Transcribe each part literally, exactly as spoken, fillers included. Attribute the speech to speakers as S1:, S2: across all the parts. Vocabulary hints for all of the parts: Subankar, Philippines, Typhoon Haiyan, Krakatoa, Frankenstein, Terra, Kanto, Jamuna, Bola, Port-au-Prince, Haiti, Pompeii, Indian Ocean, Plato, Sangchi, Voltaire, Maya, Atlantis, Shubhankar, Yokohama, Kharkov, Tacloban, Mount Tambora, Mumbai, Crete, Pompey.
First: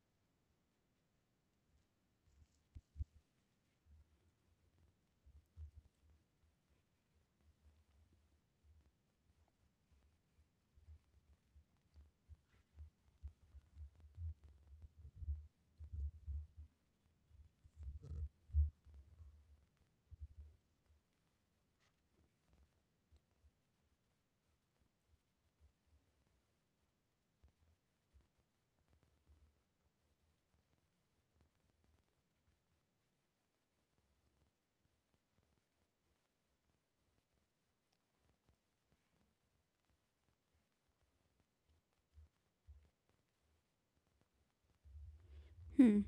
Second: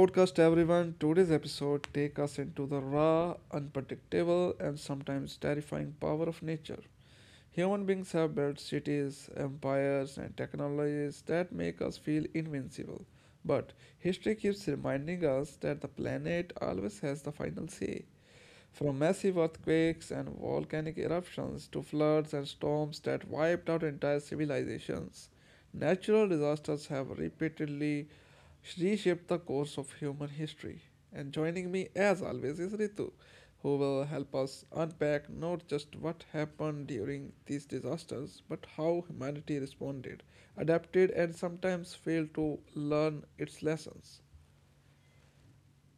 S1: podcast, everyone. Today's episode take us into the raw, unpredictable, and sometimes terrifying power of nature. Human beings have built cities, empires, and technologies that make us feel invincible. But history keeps reminding us that the planet always has the final say. From massive earthquakes and volcanic eruptions to floods and storms that wiped out entire civilizations, natural disasters have repeatedly reshaped the course of human history. And joining me, as always, is Ritu, who will help us unpack not just what happened during these disasters, but how humanity responded, adapted, and sometimes failed to learn its lessons.
S2: Hmm.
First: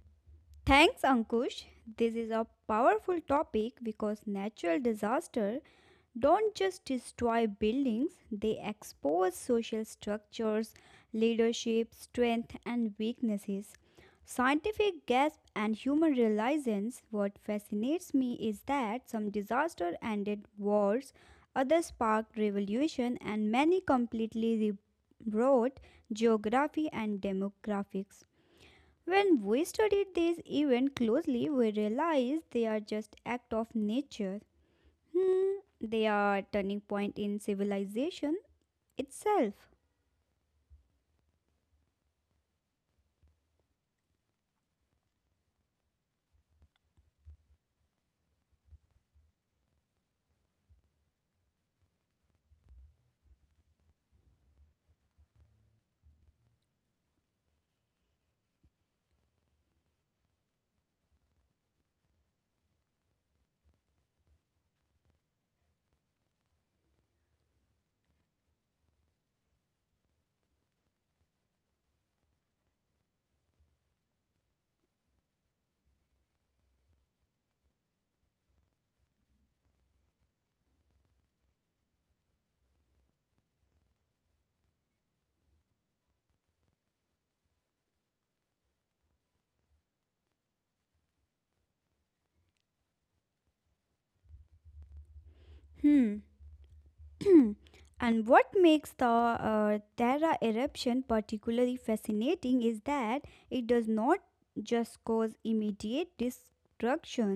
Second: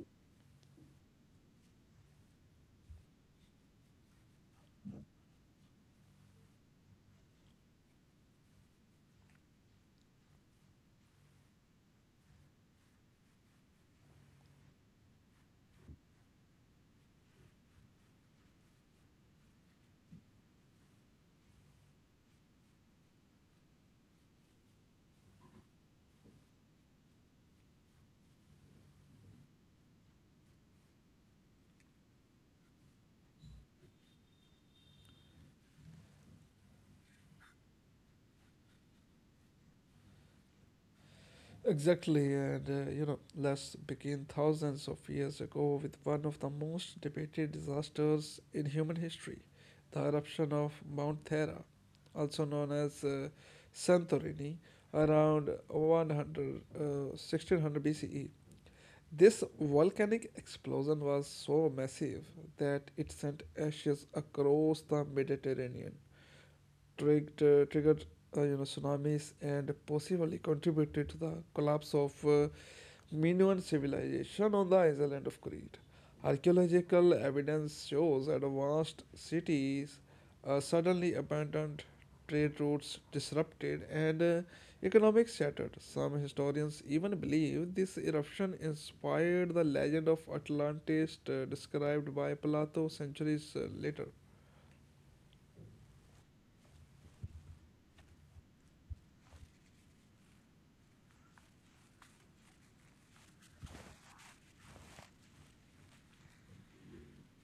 S2: Thanks, Ankush. This is a powerful topic because natural disaster don't just destroy buildings, they expose social structures, leadership, strength, and weaknesses. Scientific gasp and human realizations. What fascinates me is that some disaster ended wars, others sparked revolution, and many completely rewrote geography and demographics. When we studied these events closely, we realized they are just act of nature. Hmm, they are turning point in civilization itself.
S1: Exactly, and uh, you know, let's begin thousands of years ago with one of the most debated disasters in human history, the eruption of Mount Thera, also known as uh, Santorini, around one hundred, uh, sixteen hundred B C E. This volcanic explosion was so massive that it sent ashes across the Mediterranean, triggered, triggered uh, you know tsunamis, and possibly contributed to the collapse of uh, Minoan civilization on the island of Crete. Archaeological evidence shows advanced cities uh, suddenly abandoned, trade routes disrupted, and uh, economic shattered. Some historians even believe this eruption inspired the legend of Atlantis, uh, described by Plato centuries uh, later.
S2: Hmm. and what makes the uh, Terra eruption particularly fascinating is that it does not just cause immediate destruction.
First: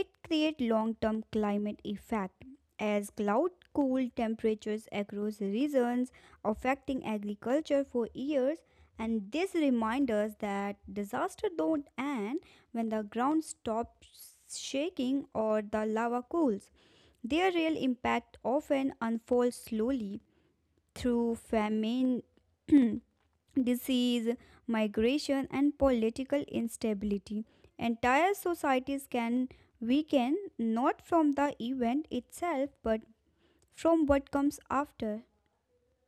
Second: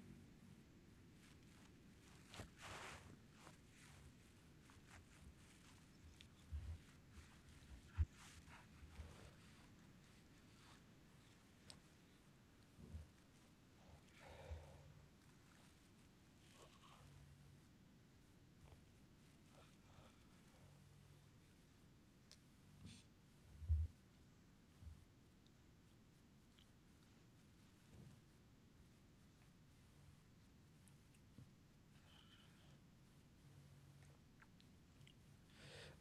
S2: It creates long-term climate effect as cloud cool temperatures across regions affecting agriculture for years, and this reminds us that disaster don't end when the ground stops shaking or the lava cools. Their real impact often unfolds slowly through famine, disease, migration, and political instability. Entire societies can weaken not from the event itself but from what comes after.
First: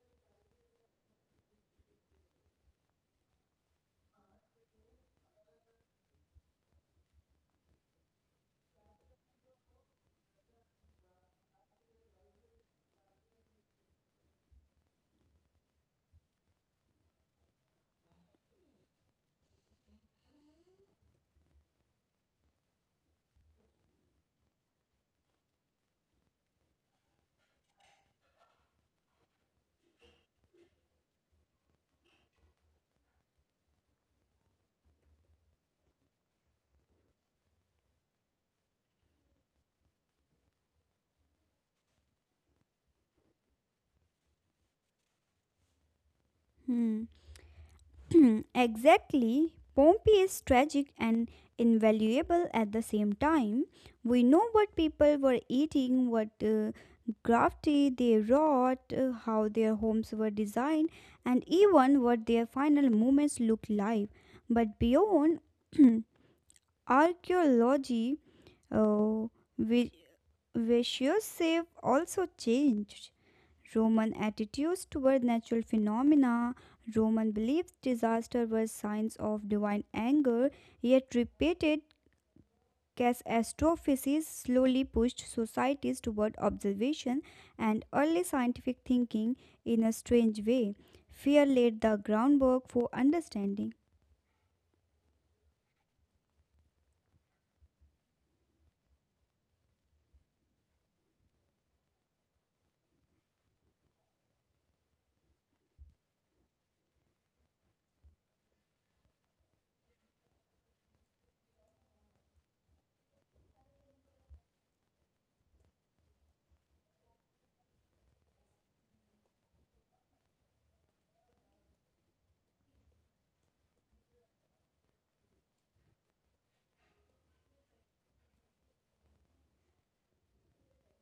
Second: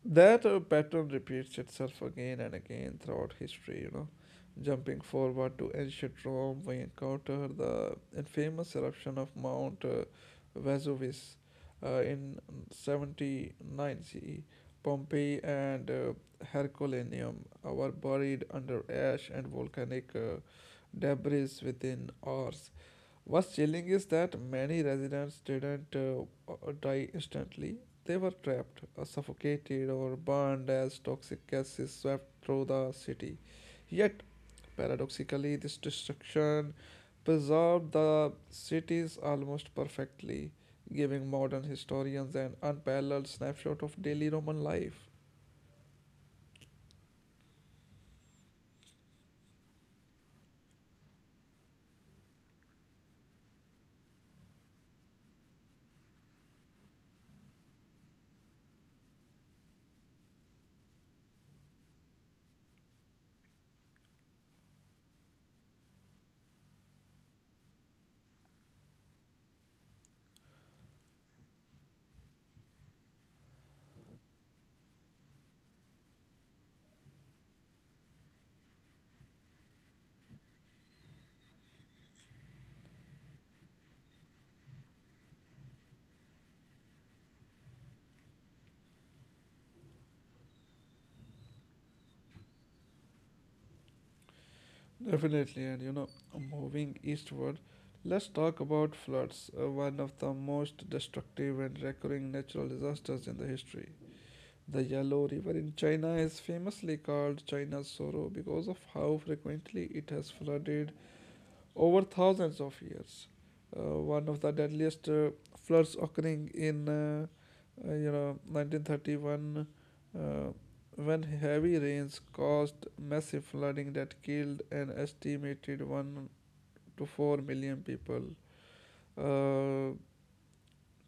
S1: That uh, pattern repeats itself again and again throughout history, you know. Jumping forward to ancient Rome, we encounter the infamous eruption of Mount uh, Vesuvius uh, in seventy-nine C E. Pompeii and uh, Herculaneum were buried under ash and volcanic uh, debris within hours. What's chilling is that many residents didn't uh, uh, die instantly. They were trapped, uh, suffocated, or burned as toxic gases swept through the city. Yet, paradoxically, this destruction preserved the cities almost perfectly, giving modern historians an unparalleled snapshot of daily Roman life.
S2: Hmm. exactly. Pompey is tragic and invaluable at the same time. We know what people were eating, what uh, crafty they wrought, uh, how their homes were designed, and even what their final moments looked like. But beyond archaeology, uh, vi- vicious shape also changed. Roman attitudes toward natural phenomena, Roman beliefs disaster were signs of divine anger, yet repeated catastrophes slowly pushed societies toward observation and early scientific thinking in a strange way. Fear laid the groundwork for understanding.
S1: Definitely, and you know, moving eastward, let's talk about floods, uh, one of the most destructive and recurring natural disasters in the history. The Yellow River in China is famously called China's sorrow because of how frequently it has flooded over thousands of years. Uh, one of the deadliest uh, floods occurring in uh, uh, you know nineteen thirty-one, uh, when heavy rains caused massive flooding that killed an estimated one to four million people. Uh,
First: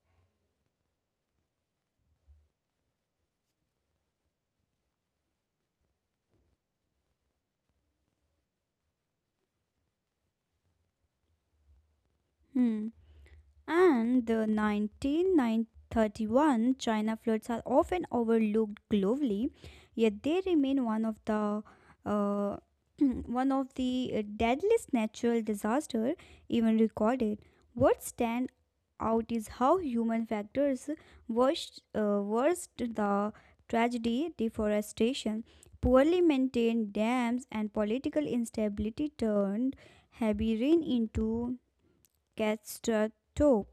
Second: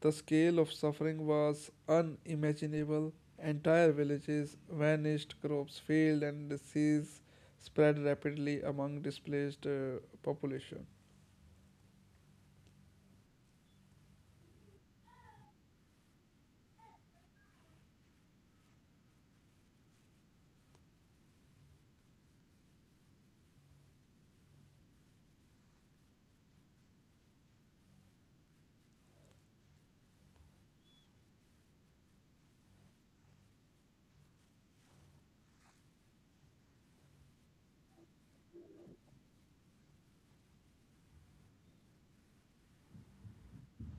S1: the scale of suffering was unimaginable. Entire villages vanished, crops failed, and disease spread rapidly among displaced uh, population.
S2: Hmm. And the nineteen thirty-one China floods are often overlooked globally, yet they remain one of the uh, one of the uh, deadliest natural disaster even recorded. What stand out is how human factors worst, uh, worst the tragedy, deforestation, poorly maintained dams, and political instability turned heavy rain into catastrophe.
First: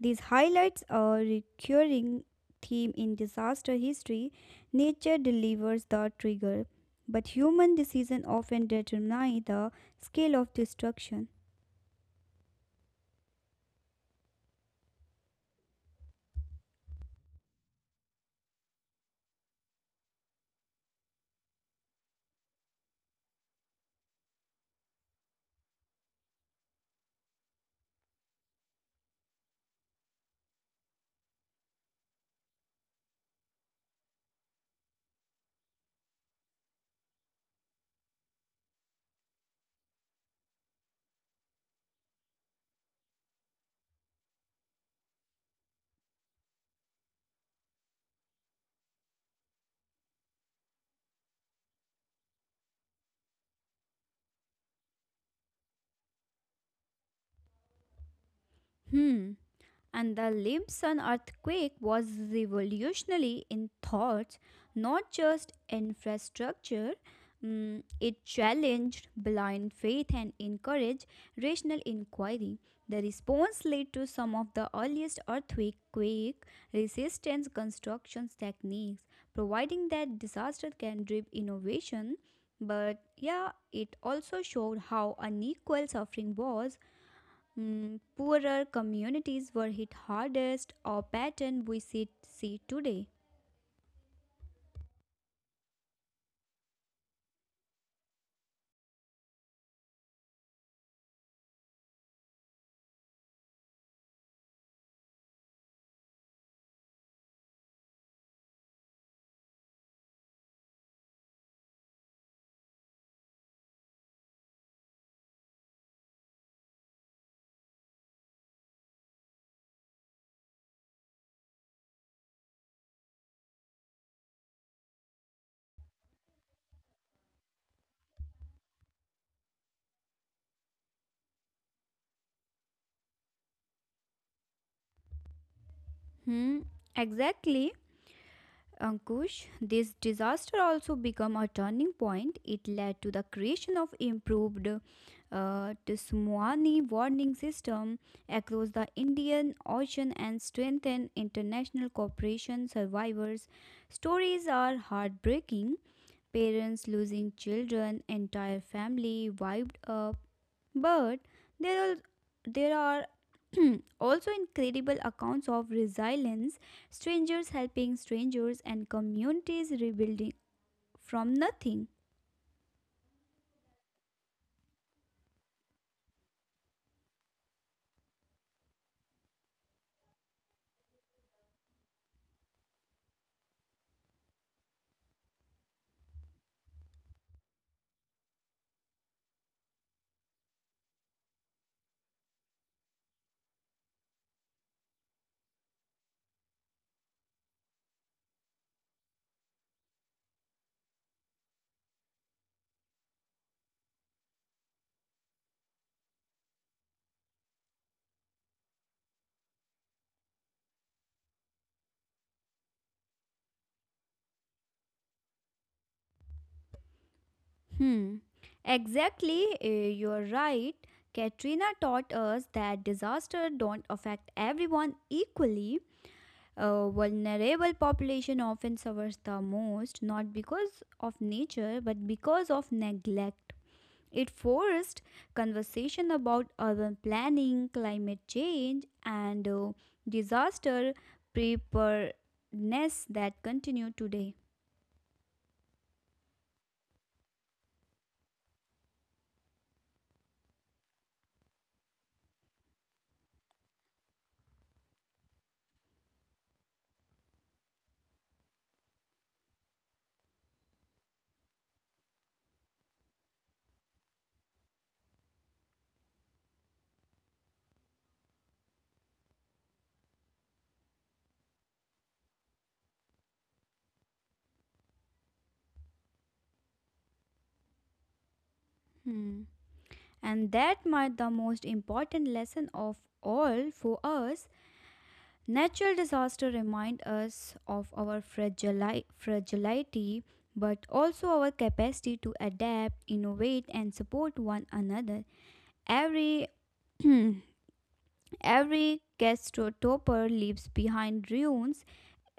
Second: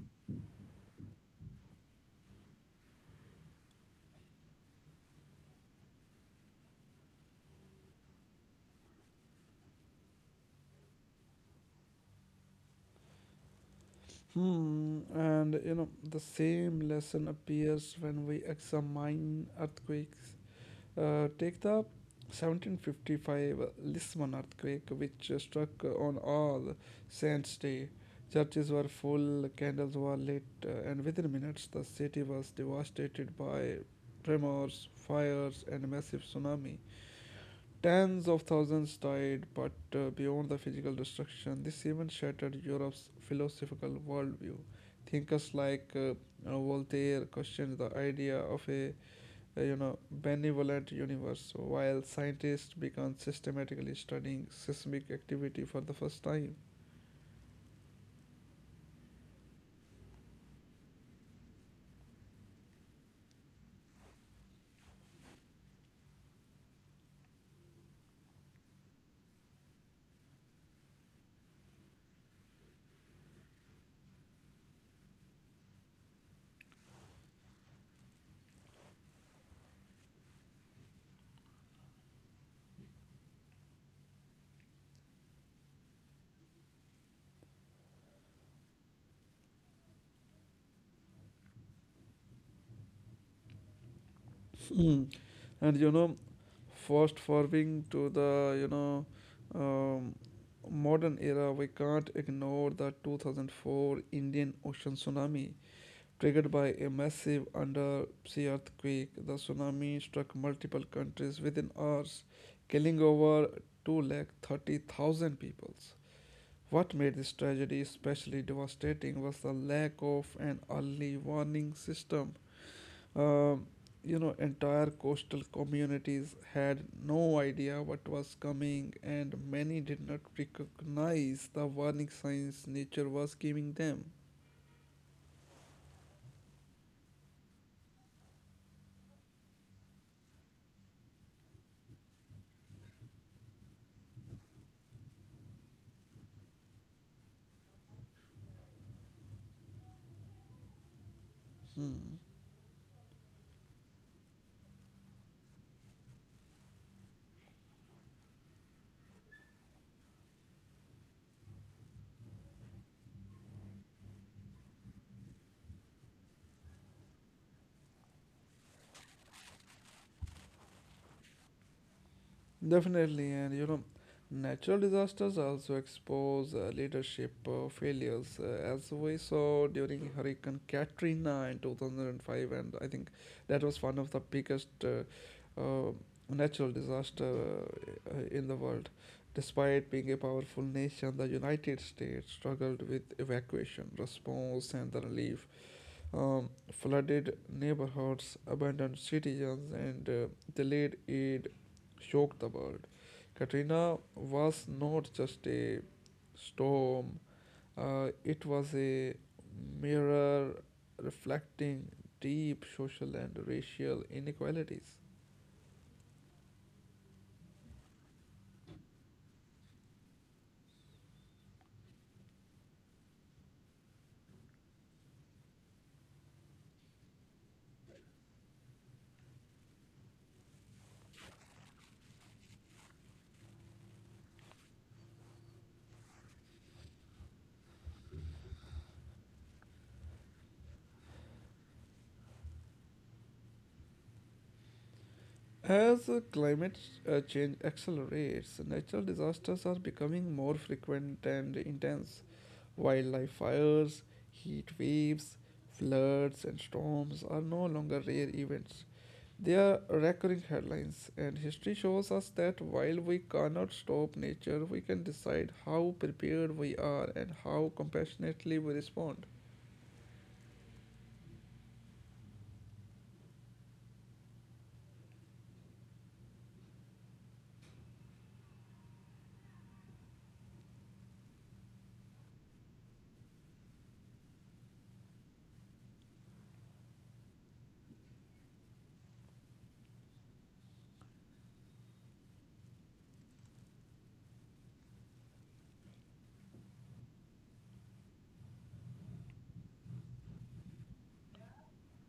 S2: These highlights a recurring theme in disaster history. Nature delivers the trigger, but human decisions often determine the scale of destruction.
S1: Hmm, and you know, the same lesson appears when we examine earthquakes. Uh, take the seventeen fifty-five Lisbon earthquake, which uh, struck on All Saints' Day. Churches were full, candles were lit, uh, and within minutes the city was devastated by tremors, fires, and massive tsunami. Tens of thousands died, but uh, beyond the physical destruction, this even shattered Europe's philosophical worldview. Thinkers like uh, uh, Voltaire questioned the idea of a, uh, you know benevolent universe, while scientists began systematically studying seismic activity for the first time.
S2: Hmm. And the Limsan earthquake was revolutionary in thoughts, not just infrastructure. Mm, it challenged blind faith and encouraged rational inquiry. The response led to some of the earliest earthquake resistance construction techniques, providing that disaster can drive innovation. But yeah, it also showed how unequal suffering was. Mm, poorer communities were hit hardest, a pattern we see, see today.
S1: Mm. And you know, fast forwarding to the you know um, modern era, we can't ignore the two thousand four Indian Ocean tsunami. Triggered by a massive undersea earthquake, the tsunami struck multiple countries within hours, killing over two lakh thirty thousand people. What made this tragedy especially devastating was the lack of an early warning system. Um, you know, Entire coastal communities had no idea what was coming, and many did not recognize the warning signs nature was giving them.
S2: Hmm, exactly. Ankush, this disaster also became a turning point. It led to the creation of improved uh, tsunami warning system across the Indian Ocean and strengthened international cooperation.
S1: Hmm.
S2: Survivors' stories are heartbreaking. Parents losing children, entire family wiped up. But there are, there are also incredible accounts of resilience, strangers helping strangers, and communities rebuilding from nothing.
S1: Definitely, and you know, natural disasters also expose uh, leadership uh, failures, uh, as we saw during Hurricane Katrina in two thousand five, and I think that was one of the biggest uh, uh, natural disaster uh, in the world. Despite being a powerful nation, the United States struggled with evacuation, response, and the relief. Um, flooded neighborhoods, abandoned citizens, and uh, delayed aid shocked the world. Katrina was not just a storm, uh, it was a mirror reflecting deep social and racial inequalities.
S2: Hmm. Exactly, uh, you're right. Katrina taught us that disaster don't affect everyone equally. A vulnerable population often suffers the most, not because of nature, but because of neglect. It forced conversation about urban planning, climate change, and uh, disaster preparedness that continue today.
S1: As uh, climate uh, change accelerates, natural disasters are becoming more frequent and intense. Wildlife fires, heat waves, floods, and storms are no longer rare events. They are recurring headlines, and history shows us that while we cannot stop nature, we can decide how prepared we are and how compassionately we respond.
S2: Hmm. And that might the most important lesson of all for us. Natural disaster remind us of our fragili- fragility, but also our capacity to adapt, innovate, and support one another. Every Every gastro leaves behind ruins,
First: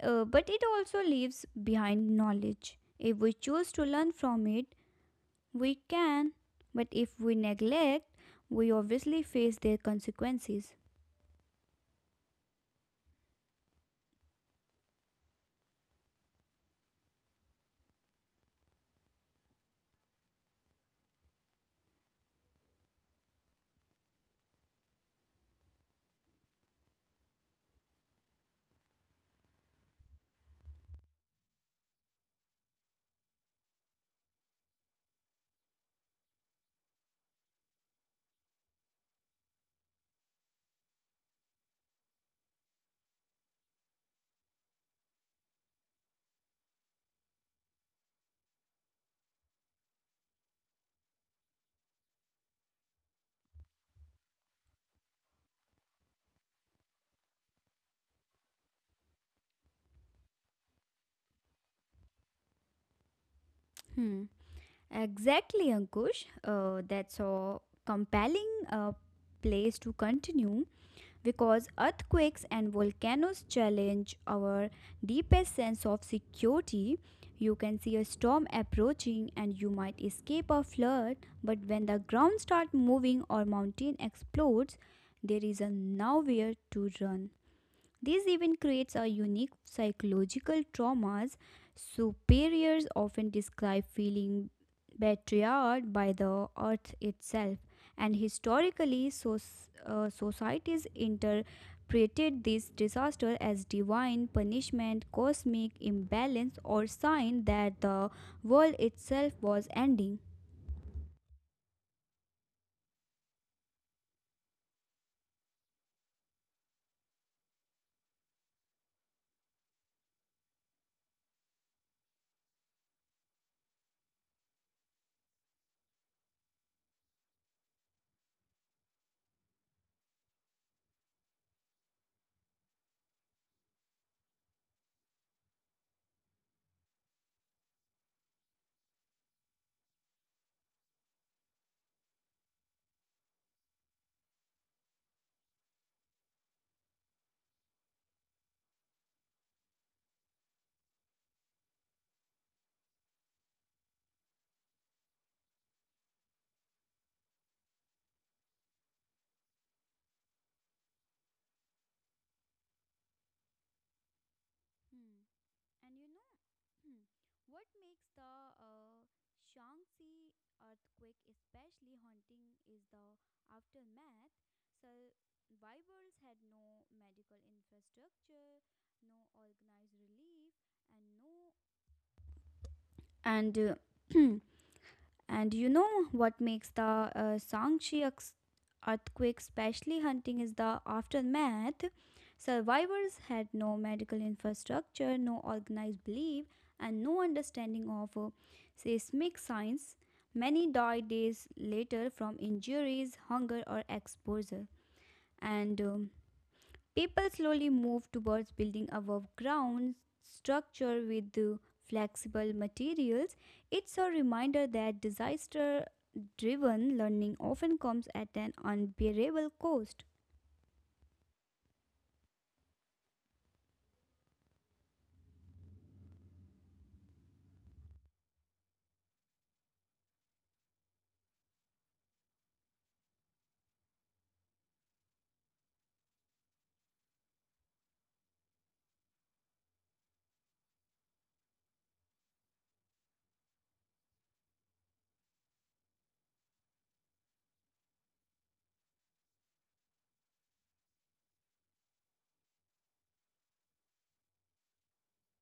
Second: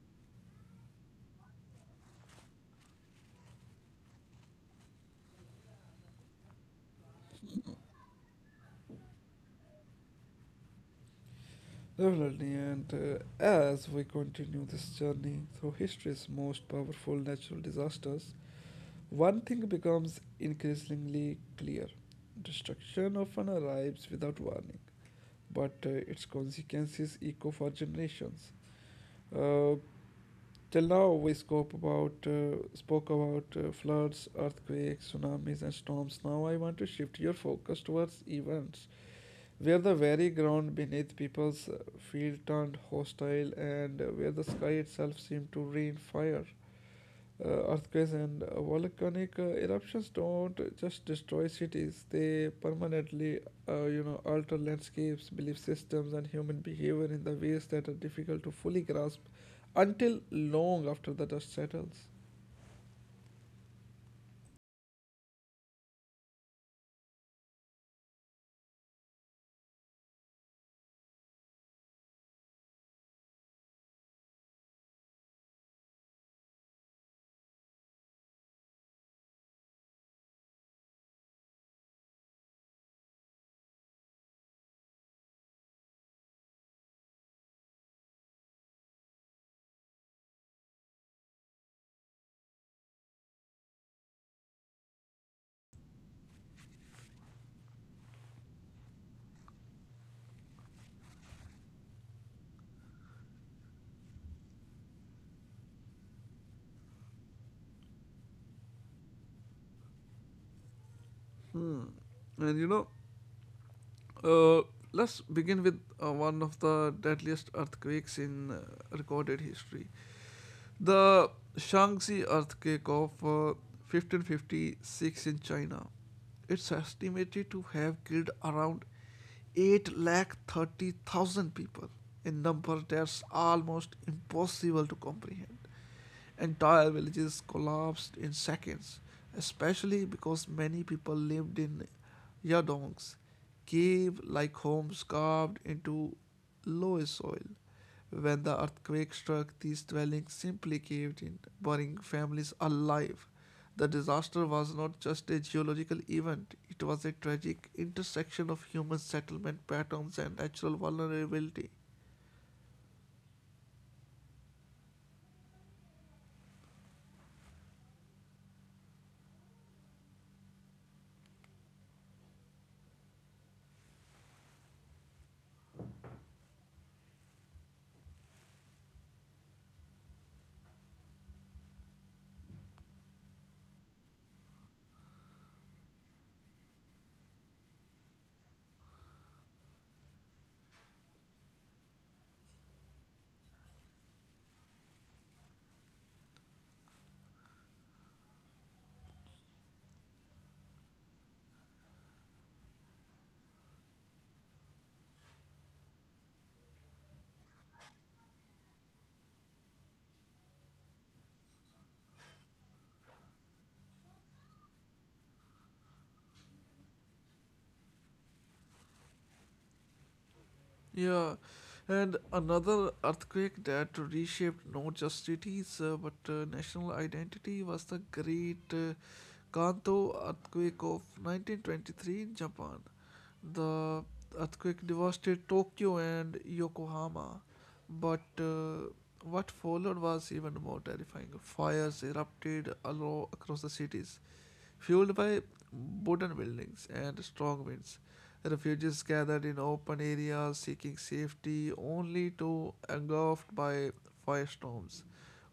S2: uh, but it also leaves behind knowledge. If we choose to learn from it, we can, but if we neglect, we obviously face their consequences.
S1: Definitely, and uh, as we continue this journey through history's most powerful natural disasters, one thing becomes increasingly clear: destruction often arrives without warning, but uh, its consequences echo for generations. Uh, Till now, we spoke about uh, spoke about uh, floods, earthquakes, tsunamis, and storms. Now, I want to shift your focus towards events where the very ground beneath people's uh, feet turned hostile, and uh, where the sky itself seemed to rain fire. Uh, earthquakes and uh, volcanic uh, eruptions don't just destroy cities, they permanently uh, you know alter landscapes, belief systems, and human behavior in the ways that are difficult to fully grasp until long after the dust settles.
S2: Hmm. Exactly, Ankush. Uh, that's a compelling uh, place to continue. Because earthquakes and volcanoes challenge our deepest sense of security. You can see a storm approaching and you might escape a flood, but when the ground starts moving or mountain explodes, there is nowhere to run. This even creates a unique psychological traumas. Superiors often describe feeling betrayed by the earth itself, and historically, so, uh, societies interpreted this disaster as divine punishment, cosmic imbalance, or sign that the world itself was ending.
S1: And you know, uh, let's begin with uh, one of the deadliest earthquakes in uh, recorded history. The Shaanxi earthquake of uh, fifteen fifty-six in China, it's estimated to have killed around eight lakh thirty thousand people, a number that's almost impossible to comprehend. Entire villages collapsed in seconds, especially because many people lived in yadongs, cave-like homes carved into loess soil. When the earthquake struck, these dwellings simply caved in, burning families alive. The disaster was not just a geological event, it was a tragic intersection of human settlement patterns and natural vulnerability.
S2: Hmm. And you know hmm, what makes the uh, Shaanxi earthquake especially haunting is the aftermath. Survivors had no medical infrastructure, no organized relief, and no, and uh, And you know what makes the uh, Sangchi ex- earthquake specially hunting is the aftermath. Survivors had no medical infrastructure, no organized belief, and no understanding of uh, seismic science. Many died days later from injuries, hunger, or exposure. And um, People slowly moved towards building above ground structure with the flexible materials. It's a reminder that disaster driven learning often comes at an unbearable cost.
S1: Yeah, and another earthquake that reshaped not just cities uh, but uh, national identity was the Great uh, Kanto earthquake of nineteen twenty-three in Japan. The earthquake devastated Tokyo and Yokohama, but uh, what followed was even more terrifying. Fires erupted all across the cities, fueled by wooden buildings and strong winds. Refugees gathered in open areas seeking safety only to engulfed by firestorms.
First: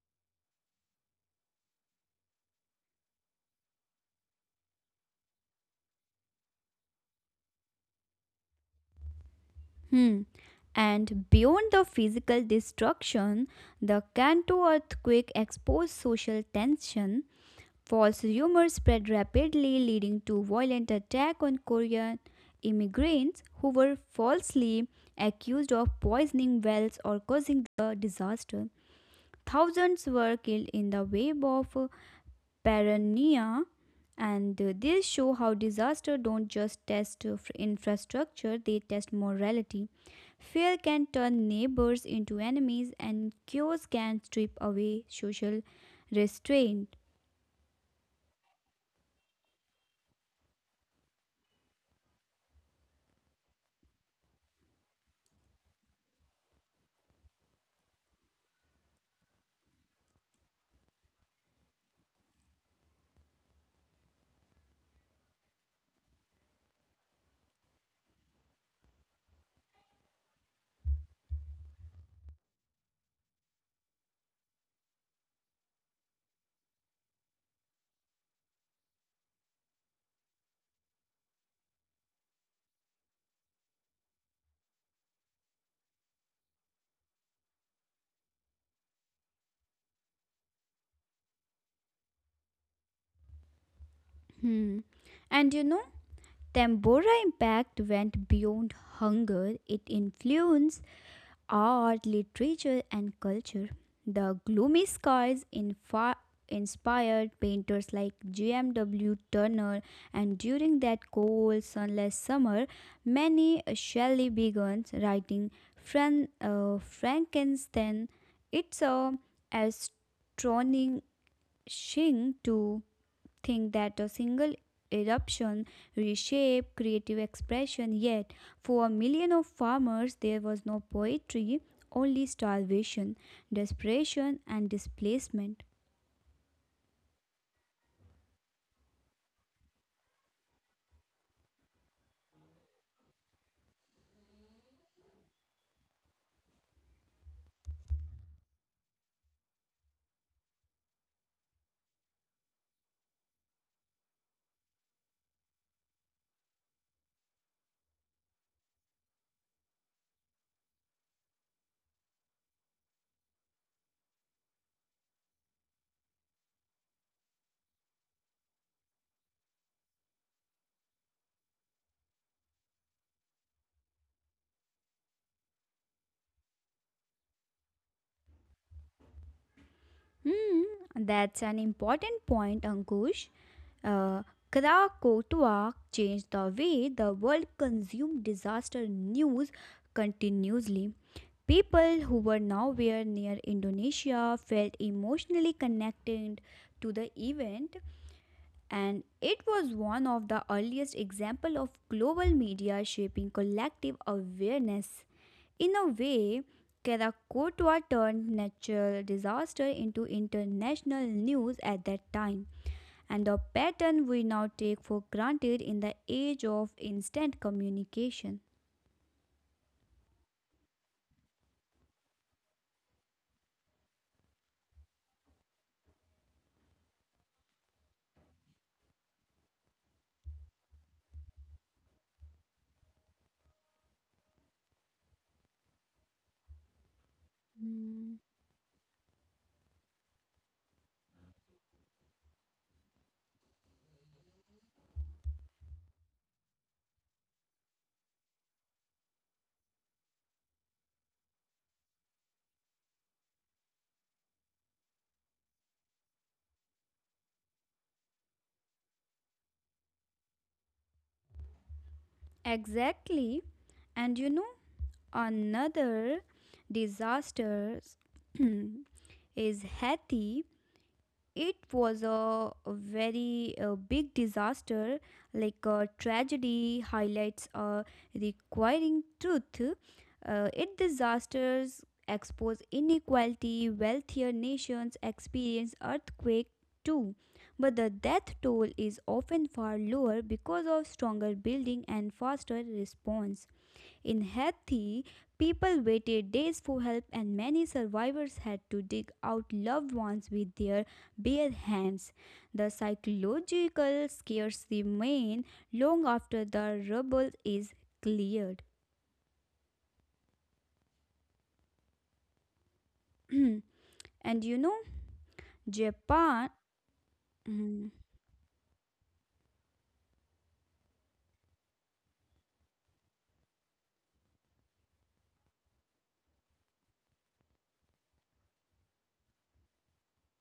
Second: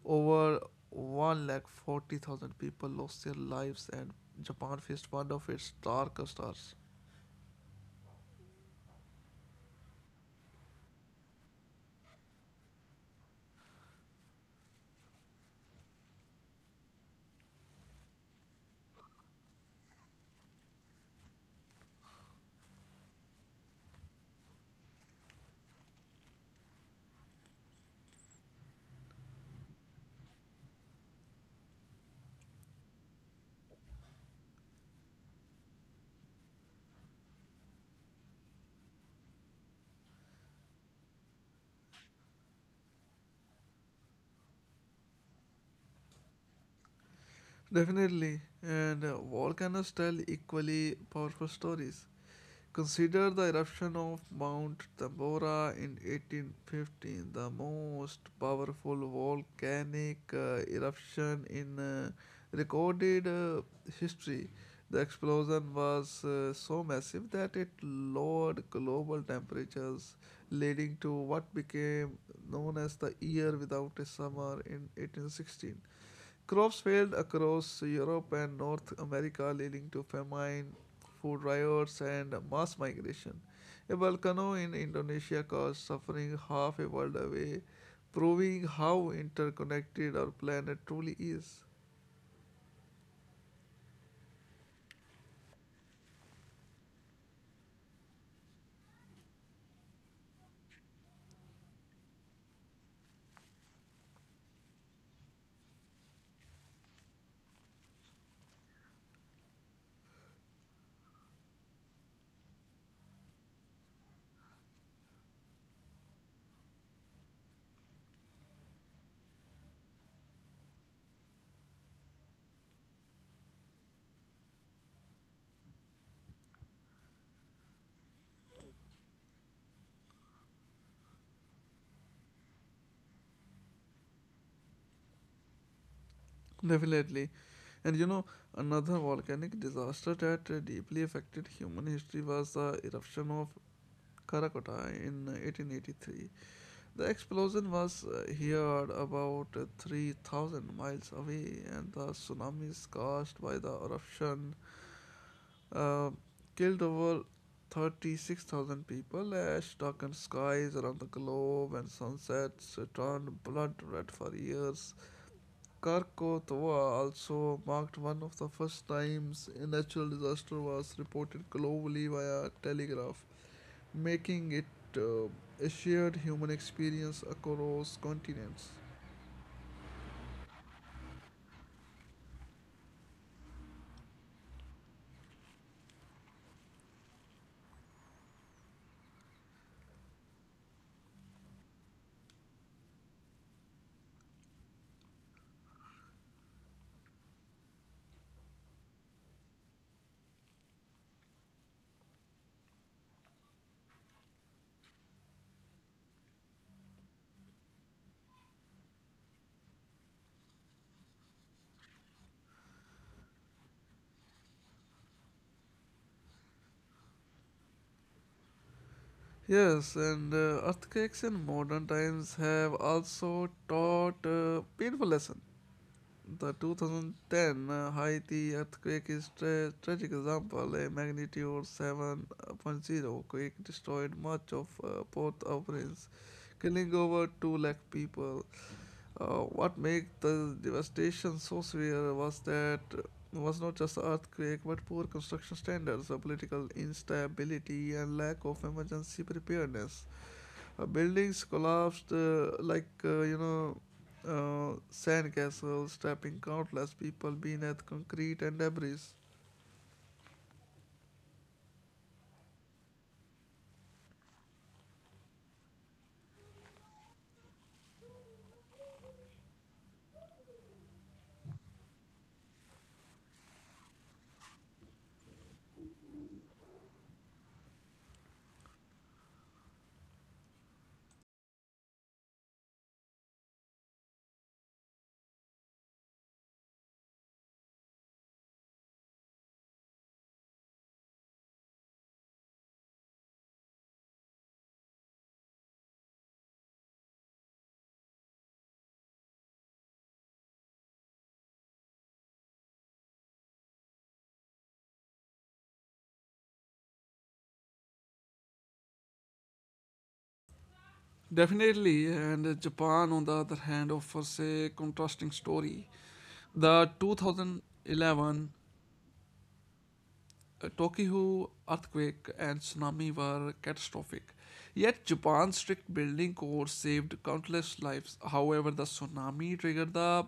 S1: Over one lakh forty thousand people lost their lives, and Japan faced one of its darkest hours.
S2: Hmm. And beyond the physical destruction, the Kanto earthquake exposed social tension. False rumors spread rapidly, leading to violent attack on Korean immigrants who were falsely accused of poisoning wells or causing the disaster. Thousands were killed in the wave of uh, paranoia, and uh, this show how disasters don't just test uh, infrastructure; they test morality. Fear can turn neighbors into enemies, and chaos can strip away social restraint.
S1: Definitely, and volcanoes tell equally powerful stories. Consider the eruption of Mount Tambora in eighteen fifteen, the most powerful volcanic uh, eruption in uh, recorded uh, history. The explosion was uh, so massive that it lowered global temperatures, leading to what became known as the Year Without a Summer in eighteen sixteen. Crops failed across Europe and North America, leading to famine, food riots, and mass migration. A volcano in Indonesia caused suffering half a world away, proving how interconnected our planet truly is.
S2: Hmm. And you know, Tambora impact went beyond hunger. It influenced art, literature, and culture. The gloomy skies infa- inspired painters like G M W. Turner, and during that cold, sunless summer, many Shelley began writing Fran- uh, Frankenstein. It's a astonishing to think that a single eruption reshaped creative expression, yet, for a million of farmers, there was no poetry, only starvation, desperation, and displacement.
S1: Definitely. And you know, another volcanic disaster that uh, deeply affected human history was the eruption of Krakatoa in eighteen eighty-three. The explosion was uh, heard about uh, three thousand miles away, and the tsunamis caused by the eruption uh, killed over thirty-six thousand people as darkened skies around the globe and sunsets turned blood red for years. Kharkov also marked one of the first times a natural disaster was reported globally via telegraph, making it uh, a shared human experience across continents.
S2: Hmm, that's an important point, Ankush. Uh, Krakatoa changed the way the world consumed disaster news continuously. People who were nowhere near Indonesia felt emotionally connected to the event, and it was one of the earliest example of global media shaping collective awareness. In a way, Karakotua turned natural disaster into international news at that time, and a pattern we now take for granted in the age of instant communication.
S1: Yes, and uh, earthquakes in modern times have also taught a painful lesson. The two thousand ten Haiti earthquake is a tra- tragic example. A magnitude 7.0 quake destroyed much of uh, Port-au-Prince, killing over two lakh
S2: Hmm.
S1: people. Uh, what made the devastation so severe was that uh, was not just earthquake but poor construction standards, uh, political instability, and lack of emergency preparedness. Uh, buildings collapsed uh, like, uh, you know, uh, sandcastles, trapping countless people beneath concrete and debris.
S2: Exactly. And you know, another disaster is Haiti. It was a very uh, big disaster, like a tragedy highlights a requiring truth. Uh, it disasters expose inequality, wealthier nations experience earthquake too. But the death toll is often far lower because of stronger building and faster response. In Hathi, people waited days for help, and many survivors had to dig out loved ones with their bare hands. The psychological scares remain long after the rubble is cleared.
S1: Definitely, and Japan, on the other hand, offers
S2: And you
S1: a
S2: know,
S1: contrasting story.
S2: Japan.
S1: The
S2: Mhm.
S1: two thousand eleven uh, Tokyo earthquake and tsunami were catastrophic. Yet Japan's strict building code saved countless lives. However, the tsunami triggered the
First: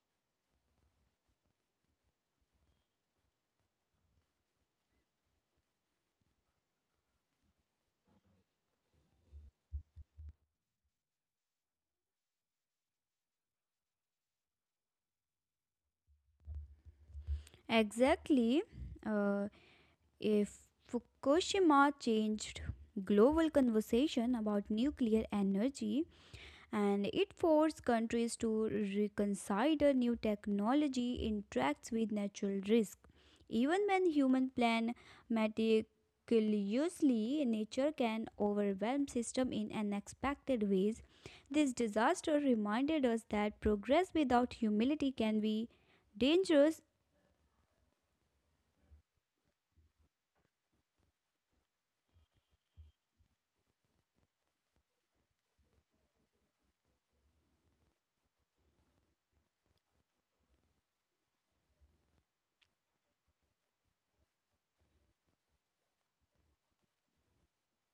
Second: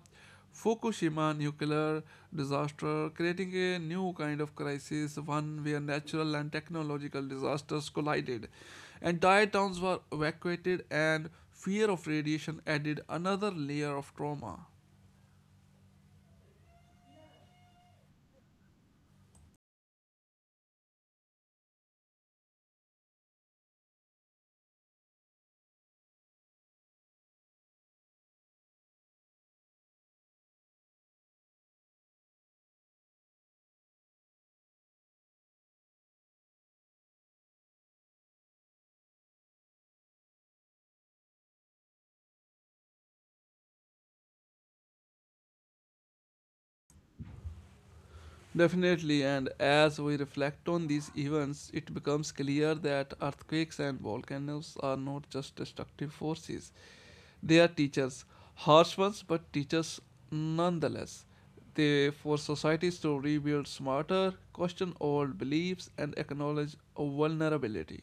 S1: Fukushima nuclear disaster, creating a new kind of crisis, one where natural and technological disasters collided. Entire towns were evacuated, and fear of radiation added another layer of trauma.
S2: Exactly. Uh, if Fukushima changed global conversation about nuclear energy, and it forced countries to reconsider new technology interacts with natural risk. Even when human plan meticulously, nature can overwhelm system in unexpected ways. This disaster reminded us that progress without humility can be dangerous.
S1: Definitely, and as we reflect on these events, it becomes clear that earthquakes and volcanoes are not just destructive forces, they are teachers, harsh ones, but teachers nonetheless. They force societies to rebuild smarter, question old beliefs, and acknowledge vulnerability.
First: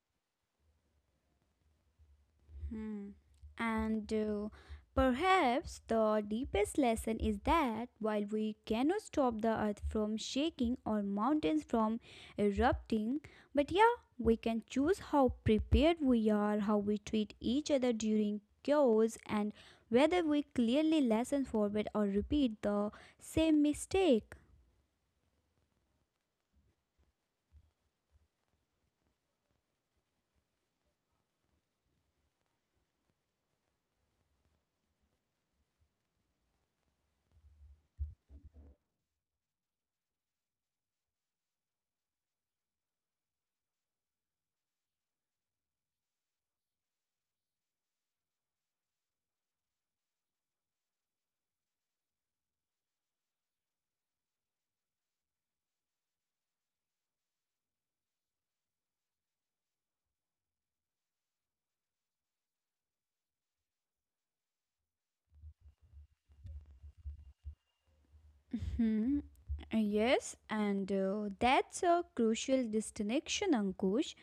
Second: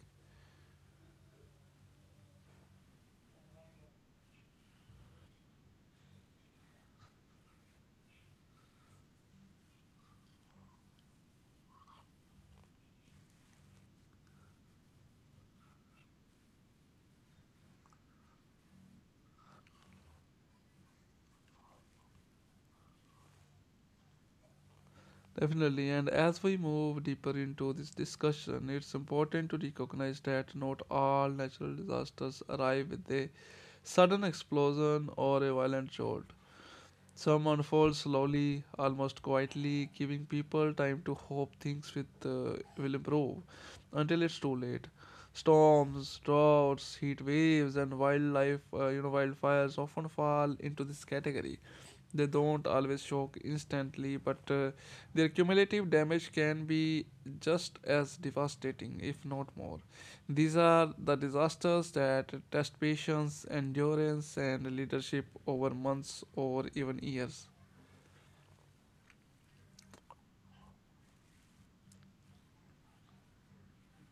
S2: Hmm. And uh, perhaps the deepest lesson is that while we cannot stop the earth from shaking or mountains from erupting, but yeah, we can choose how prepared we are, how we treat each other during chaos, and whether we clearly lesson forward or repeat the same mistake.
S1: Definitely, and as we move deeper into this discussion, it's important to recognize that not all natural disasters arrive with a sudden explosion or a violent jolt. Some unfold slowly, almost quietly, giving people time to hope things with, uh, will improve until it's too late. Storms, droughts, heat waves, and wildlife, uh, you know, wildfires often fall into this category. They don't always shock instantly, but uh, their cumulative damage can be just as devastating, if not more. These are the disasters that test patience, endurance, and leadership over months or even years.
S2: Hmm. Yes, and uh, that's a crucial distinction, Ankush.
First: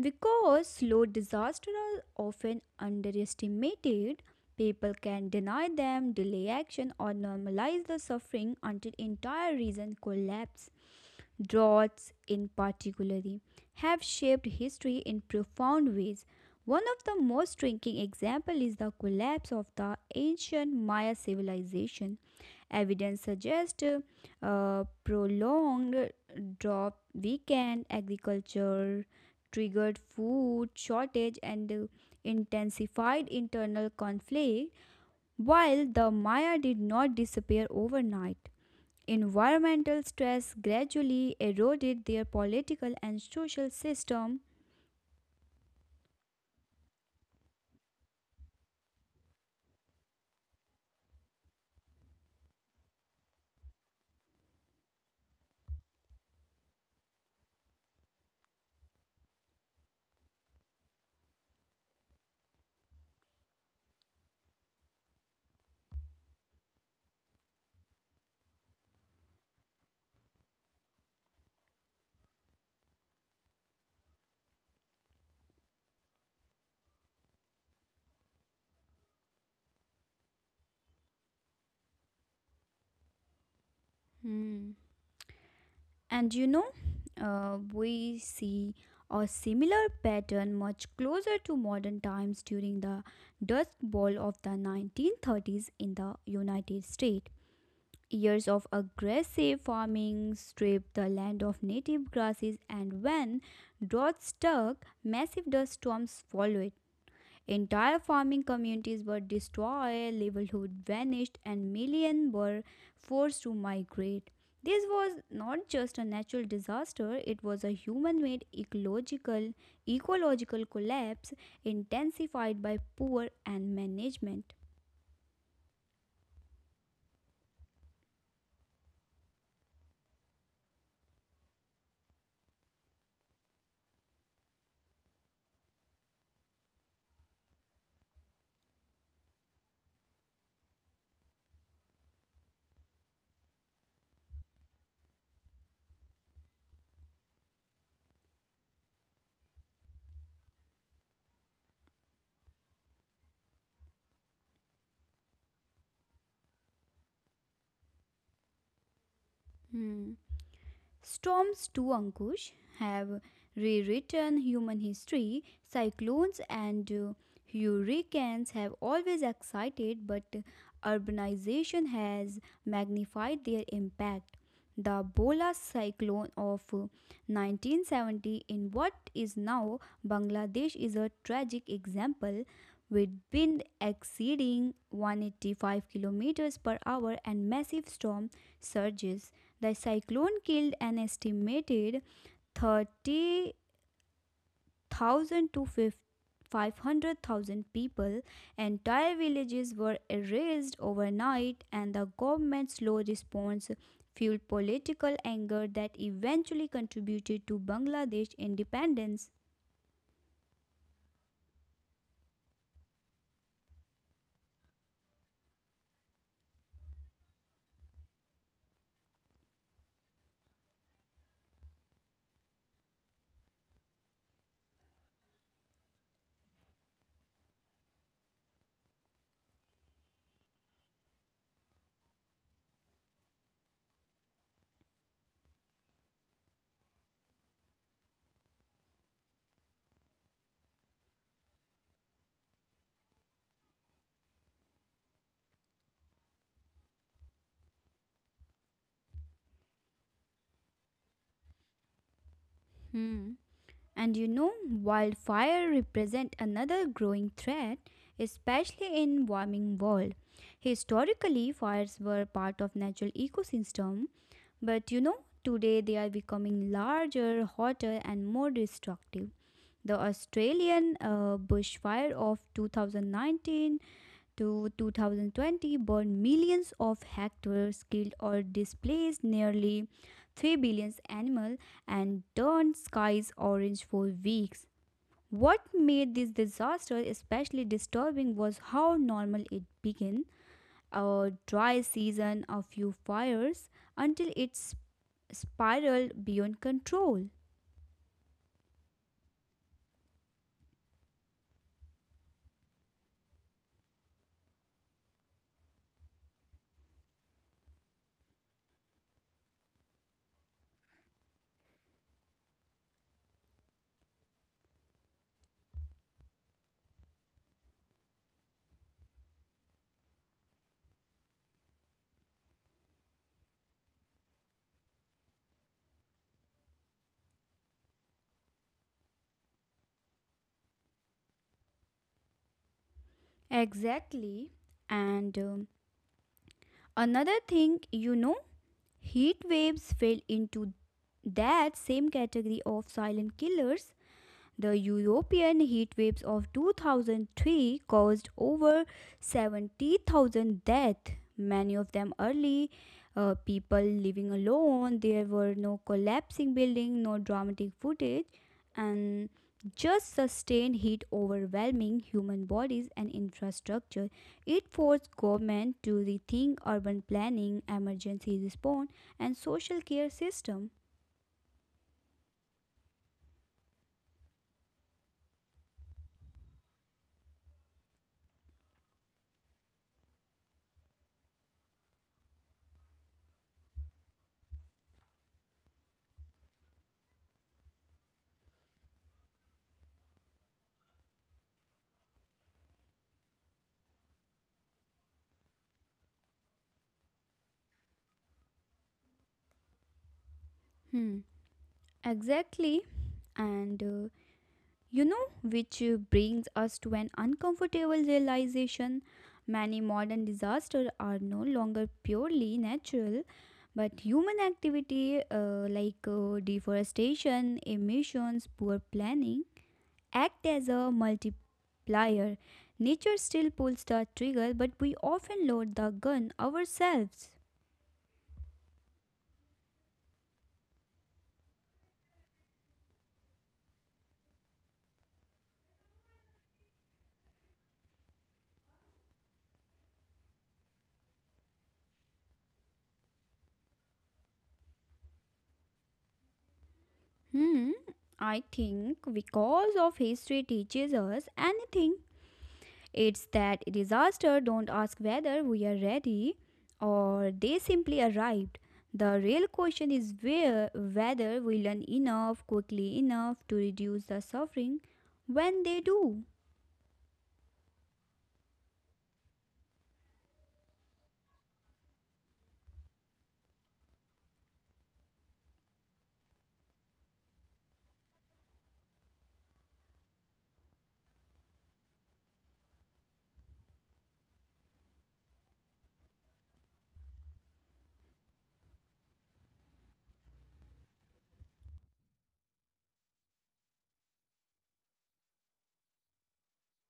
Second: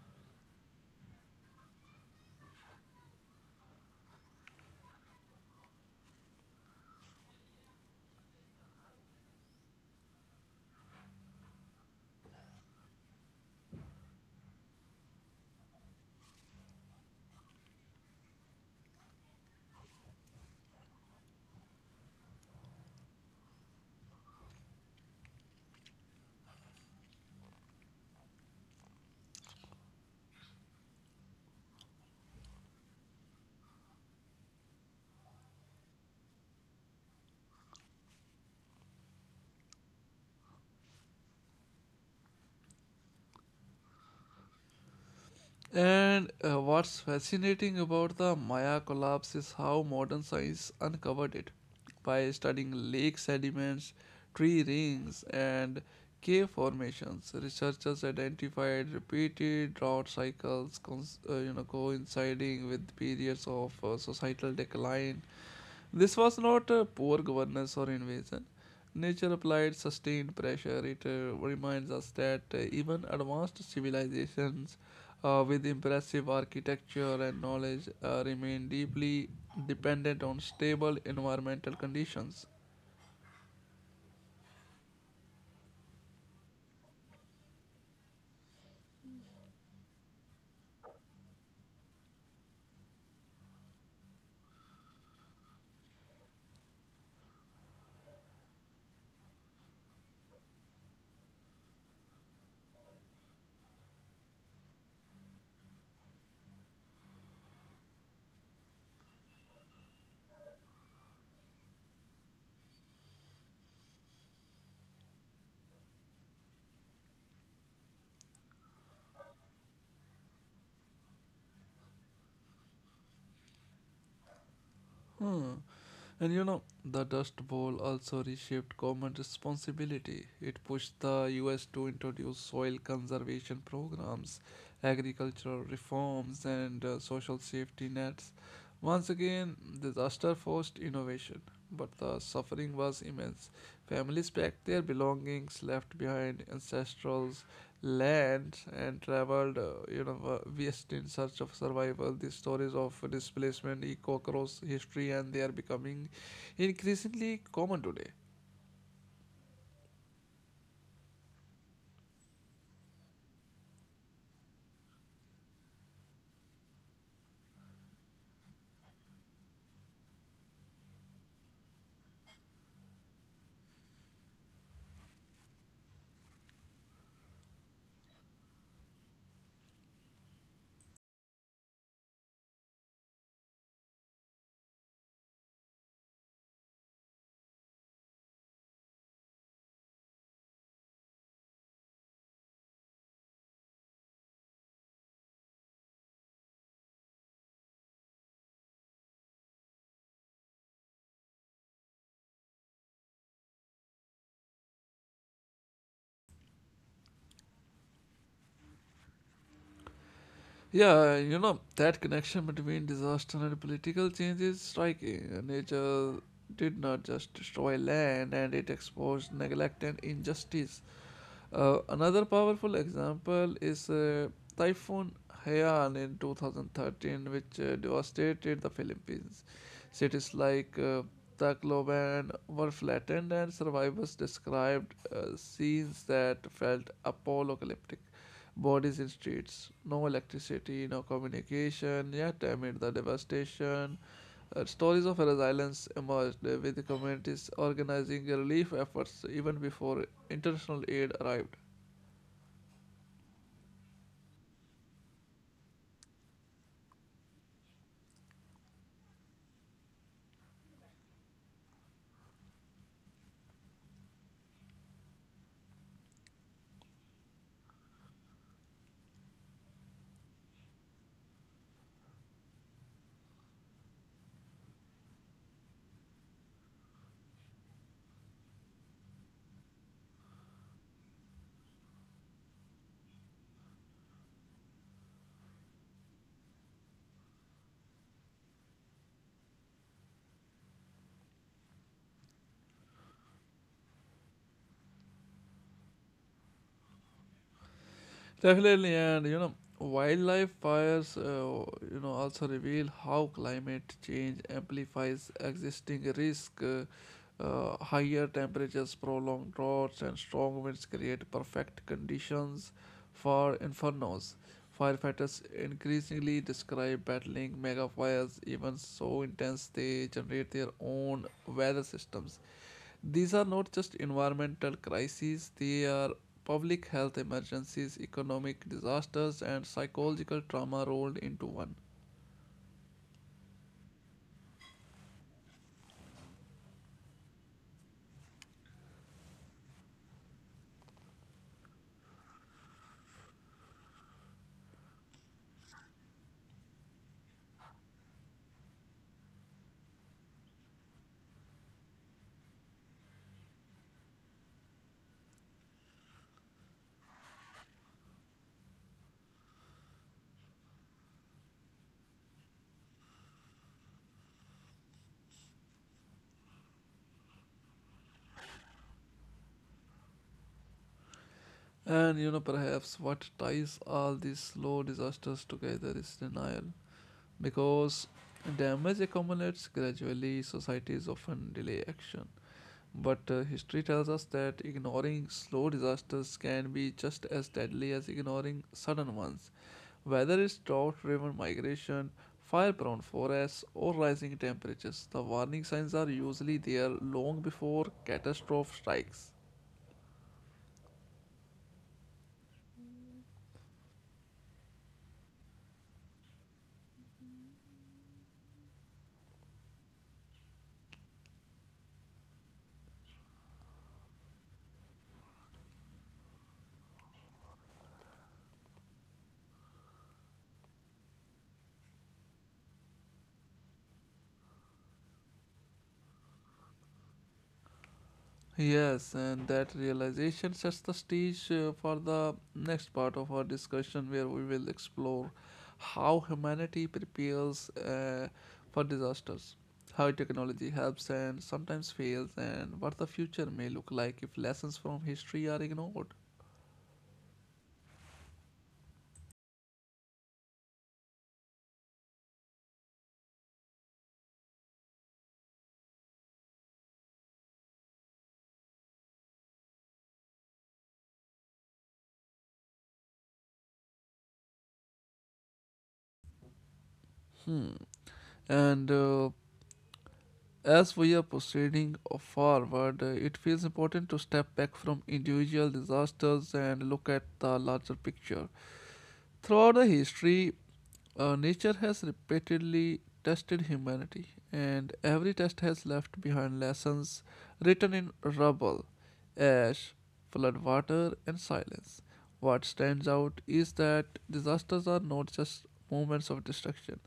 S2: Because slow disasters are often underestimated, people can deny them, delay action, or normalize the suffering until entire region collapse. Droughts, in particular, have shaped history in profound ways. One of the most striking examples is the collapse of the ancient Maya civilization. Evidence suggests uh, prolonged drought, weakened agriculture triggered food shortage and uh, intensified internal conflict while the Maya did not disappear overnight. Environmental stress gradually eroded their political and social system.
S1: And uh, what's fascinating about the Maya collapse is how modern science uncovered it by studying lake sediments, tree rings, and cave formations. Researchers identified repeated drought cycles, cons- uh, you know, coinciding with periods of uh, societal decline. This was not uh, poor governance or invasion. Nature applied sustained pressure. It uh, reminds us that uh, even advanced civilizations uh, with impressive architecture and knowledge uh, remain deeply dependent on stable environmental conditions.
S2: Hmm. And you know, uh, we see a similar pattern much closer to modern times during the Dust Bowl of the nineteen thirties in the United States. Years of aggressive farming stripped the land of native grasses, and when droughts struck, massive dust storms followed. Entire farming communities were destroyed, livelihood vanished, and millions were forced to migrate. This was not just a natural disaster, it was a human made ecological ecological collapse intensified by poor and management.
S1: Hmm. And you know, the Dust Bowl also reshaped government responsibility. It pushed the U S to introduce soil conservation programs, agricultural reforms, and uh, social safety nets. Once again, disaster forced innovation, but the suffering was immense. Families packed their belongings, left behind ancestrals' land, and traveled, uh, you know, uh, west in search of survival. The stories of displacement echo across history, and they are becoming increasingly common today.
S2: Hmm. Storms too, Ankush, have rewritten human history. Cyclones and uh, hurricanes have always excited, but urbanization has magnified their impact. The Bola cyclone of uh, nineteen seventy in what is now Bangladesh is a tragic example with wind exceeding one hundred eighty-five kilometers per hour and massive storm surges. The cyclone killed an estimated thirty thousand to fifty five hundred thousand people, entire villages were erased overnight, and the government's slow response fueled political anger that eventually contributed to Bangladesh independence.
S1: Yeah, you know, that connection between disaster and political change is striking. Nature did not just destroy land and it exposed neglect and injustice. Uh, another powerful example is uh, Typhoon Haiyan in twenty thirteen, which uh, devastated the Philippines. Cities like uh, Tacloban were flattened, and survivors described uh, scenes that felt apocalyptic. Bodies in streets, no electricity, no communication, yet amid the devastation, uh, stories of resilience emerged uh, with the communities organizing relief efforts even before international aid arrived.
S2: Hmm. And you know, wildfire represent another growing threat, especially in warming world. Historically, fires were part of natural ecosystem. But you know, today they are becoming larger, hotter, and more destructive. The Australian uh, bushfire of two thousand nineteen to two thousand twenty burned millions of hectares, killed or displaced nearly three billion animals, and turned skies orange for weeks. What made this disaster especially disturbing was how normal it began, a dry season, a few fires, until it's spiraled beyond control.
S1: Definitely, and you know, wildlife fires, uh, you know, also reveal how climate change amplifies existing risk. Uh, uh, higher temperatures, prolonged droughts, and strong winds create perfect conditions for infernos. Firefighters increasingly describe battling megafires even so intense they generate their own weather systems. These are not just environmental crises, they are public health emergencies, economic disasters, and psychological trauma rolled into one.
S2: Exactly. And um, another thing, you know, heat waves fell into that same category of silent killers. The European heat waves of twenty oh three caused over seventy thousand deaths, many of them early. uh, people living alone, there were no collapsing buildings, no dramatic footage, and just sustained heat overwhelming human bodies and infrastructure. It forced government to rethink urban planning, emergency response, and social care system.
S1: And you know, perhaps what ties all these slow disasters together is denial. Because damage accumulates gradually, societies often delay action. But uh, history tells us that ignoring slow disasters can be just as deadly as ignoring sudden ones. Whether it's drought driven migration, fire prone forests, or rising temperatures, the warning signs are usually there long before catastrophe strikes.
S2: Hmm. Exactly. And uh, you know, which uh, brings us to an uncomfortable realization. Many modern disasters are no longer purely natural, but human activity uh, like uh, deforestation, emissions, poor planning act as a multiplier. Nature still pulls the trigger, but we often load the gun ourselves.
S1: Yes, and that realization sets the stage uh, for the next part of our discussion, where we will explore how humanity prepares uh, for disasters, how technology helps and sometimes fails, and what the future may look like if lessons from history are ignored.
S2: Hmm, I think because of history teaches us anything, it's that disaster don't ask whether we are ready or they simply arrived. The real question is where whether we learn enough quickly enough to reduce the suffering when they do.
S1: Hmm. And uh, as we are proceeding forward, uh, it feels important to step back from individual disasters and look at the larger picture. Throughout the history, Uh, nature has repeatedly tested humanity, and every test has left behind lessons written in rubble, ash, flood water, and silence. What stands out is that disasters are not just moments of destruction,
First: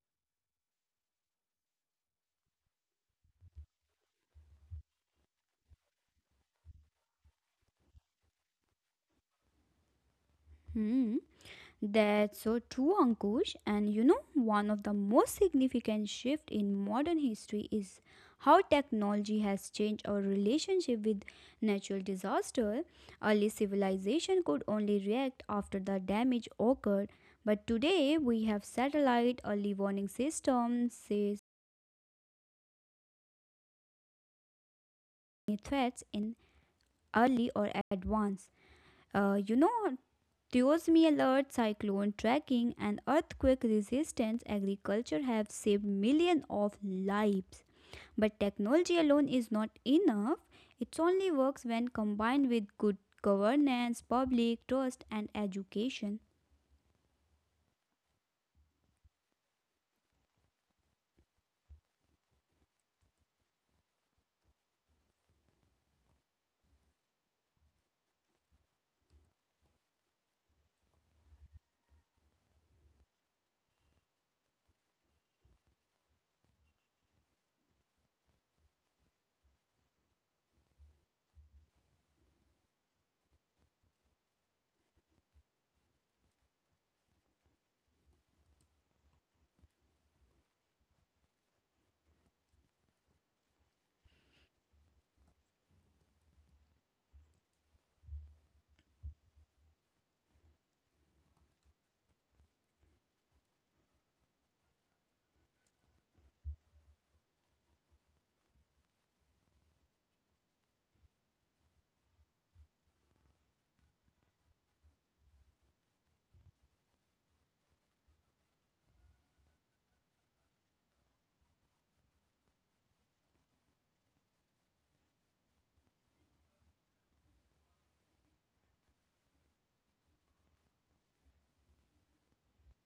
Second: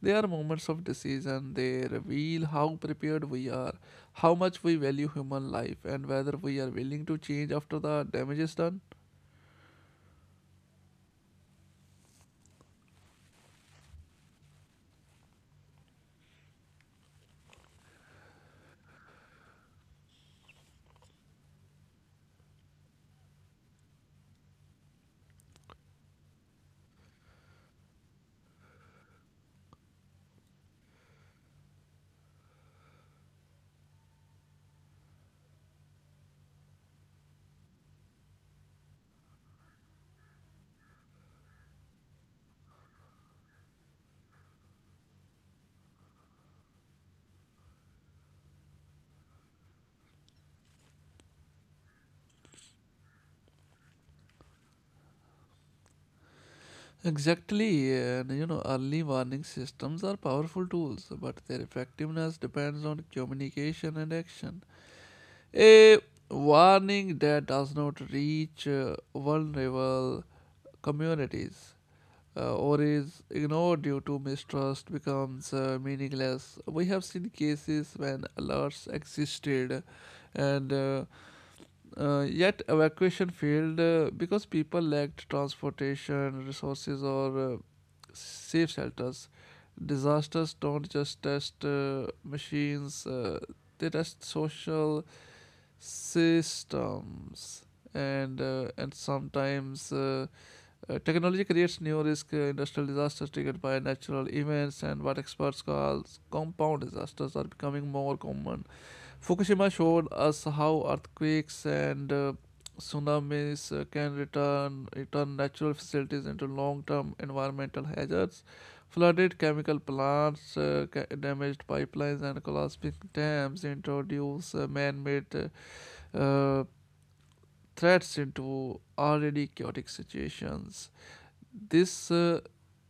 S1: they are moments of decision. They reveal how prepared we are, how much we value human life, and whether we are willing to change after the damage is done.
S2: Hmm. That's so true, Ankush. And you know, one of the most significant shifts in modern history is how technology has changed our relationship with natural disaster. Early civilization could only react after the damage occurred, but today we have satellite, early warning systems, says threats in early or advance. Uh, you know, Diosme alert, cyclone tracking, and earthquake resistance agriculture have saved millions of lives. But technology alone is not enough. It only works when combined with good governance, public trust, and education.
S1: Exactly, and you know, early warning systems are powerful tools, but their effectiveness depends on communication and action. A warning that does not reach uh, vulnerable communities uh, or is ignored due to mistrust becomes uh, meaningless. We have seen cases when alerts existed and uh, uh, yet evacuation failed uh, because people lacked transportation, resources, or uh, safe shelters. Disasters don't just test uh, machines, uh, they test social systems. And uh, and sometimes uh, uh, technology creates new risk. Uh, industrial disasters triggered by natural events and what experts call compound disasters are becoming more common. Fukushima showed us how earthquakes and uh, tsunamis uh, can return, return natural facilities into long term environmental hazards. Flooded chemical plants, uh, ca- damaged pipelines, and collapsing dams introduce uh, man made uh, uh, threats into already chaotic situations. This uh,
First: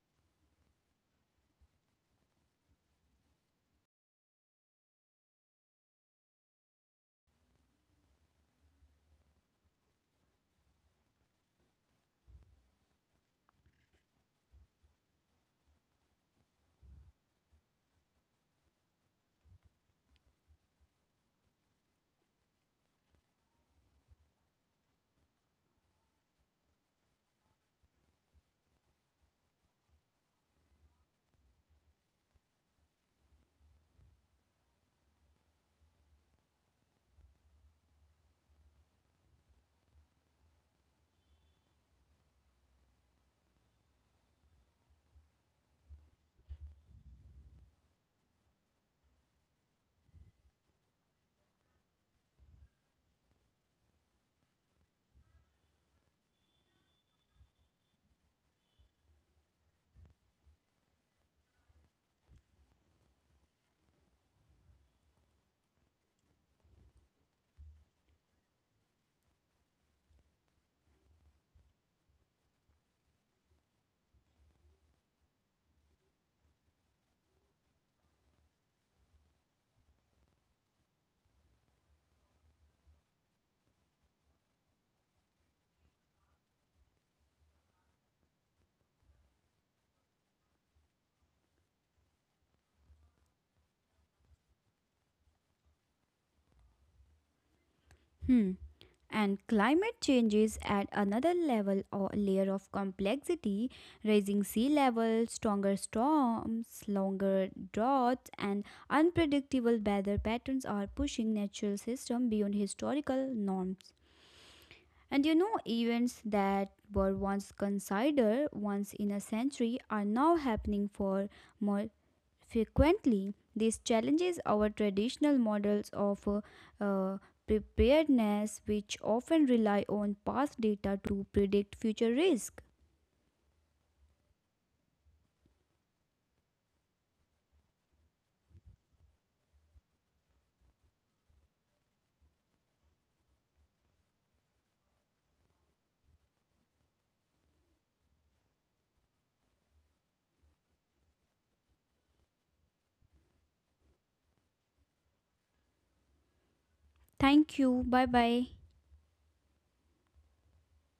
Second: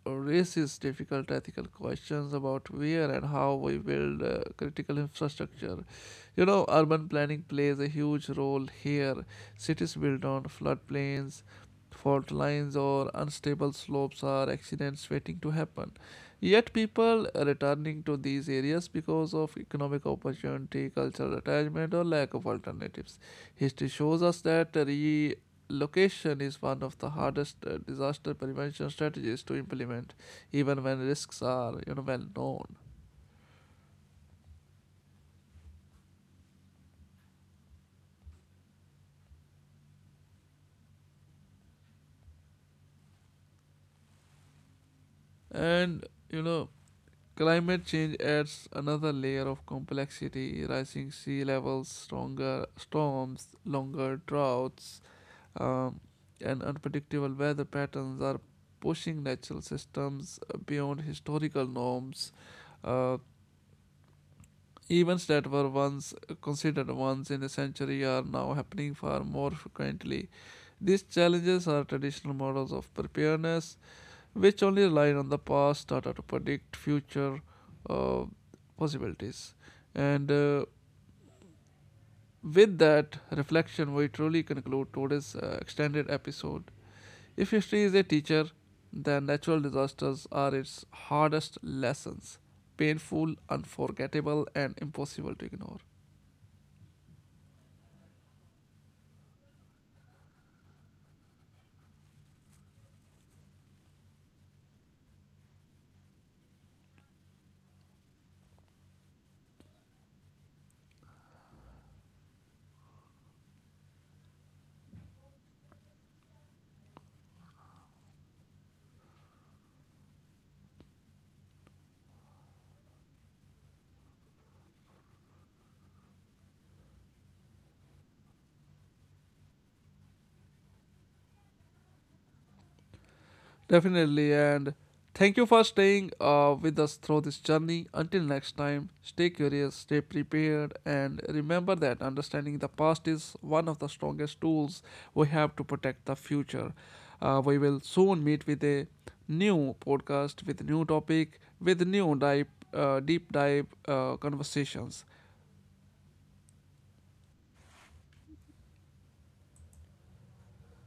S1: raises difficult ethical questions about where and how we build uh, critical infrastructure. You know, urban planning plays a huge role here. Cities built on floodplains, fault lines, or unstable slopes are accidents waiting to happen. Yet, people are returning to these areas because of economic opportunity, cultural attachment, or lack of alternatives. History shows us that re Location is one of the hardest uh, disaster prevention strategies to implement, even when risks are, you know, well known. And you know, climate change adds another layer of complexity: rising sea levels, stronger storms, longer droughts, um, and unpredictable weather patterns are pushing natural systems uh, beyond historical norms. Uh, Events that were once considered once in a century are now happening far more frequently. These challenges are traditional models of preparedness, which only rely on the past data to predict future uh, possibilities. And uh, with that reflection, we truly conclude today's uh, extended episode. If history is a teacher, then natural disasters are its hardest lessons painful, unforgettable, and impossible to ignore.
S2: Hmm. And climate changes add another level or layer of complexity, raising sea levels, stronger storms, longer droughts, and unpredictable weather patterns are pushing natural systems beyond historical norms. And you know, events that were once considered once in a century are now happening for more frequently, this challenges our traditional models of uh, uh, preparedness, which often rely on past data to predict future risk.
S1: Definitely. And thank you for staying uh, with us through this journey. Until next time, stay curious, stay prepared, and remember that understanding the past is one of the strongest tools we have to protect the future. Uh, we will soon meet with a new podcast, with new topic, with new dive, uh, deep dive uh, conversations.
S2: Thank you. Bye bye.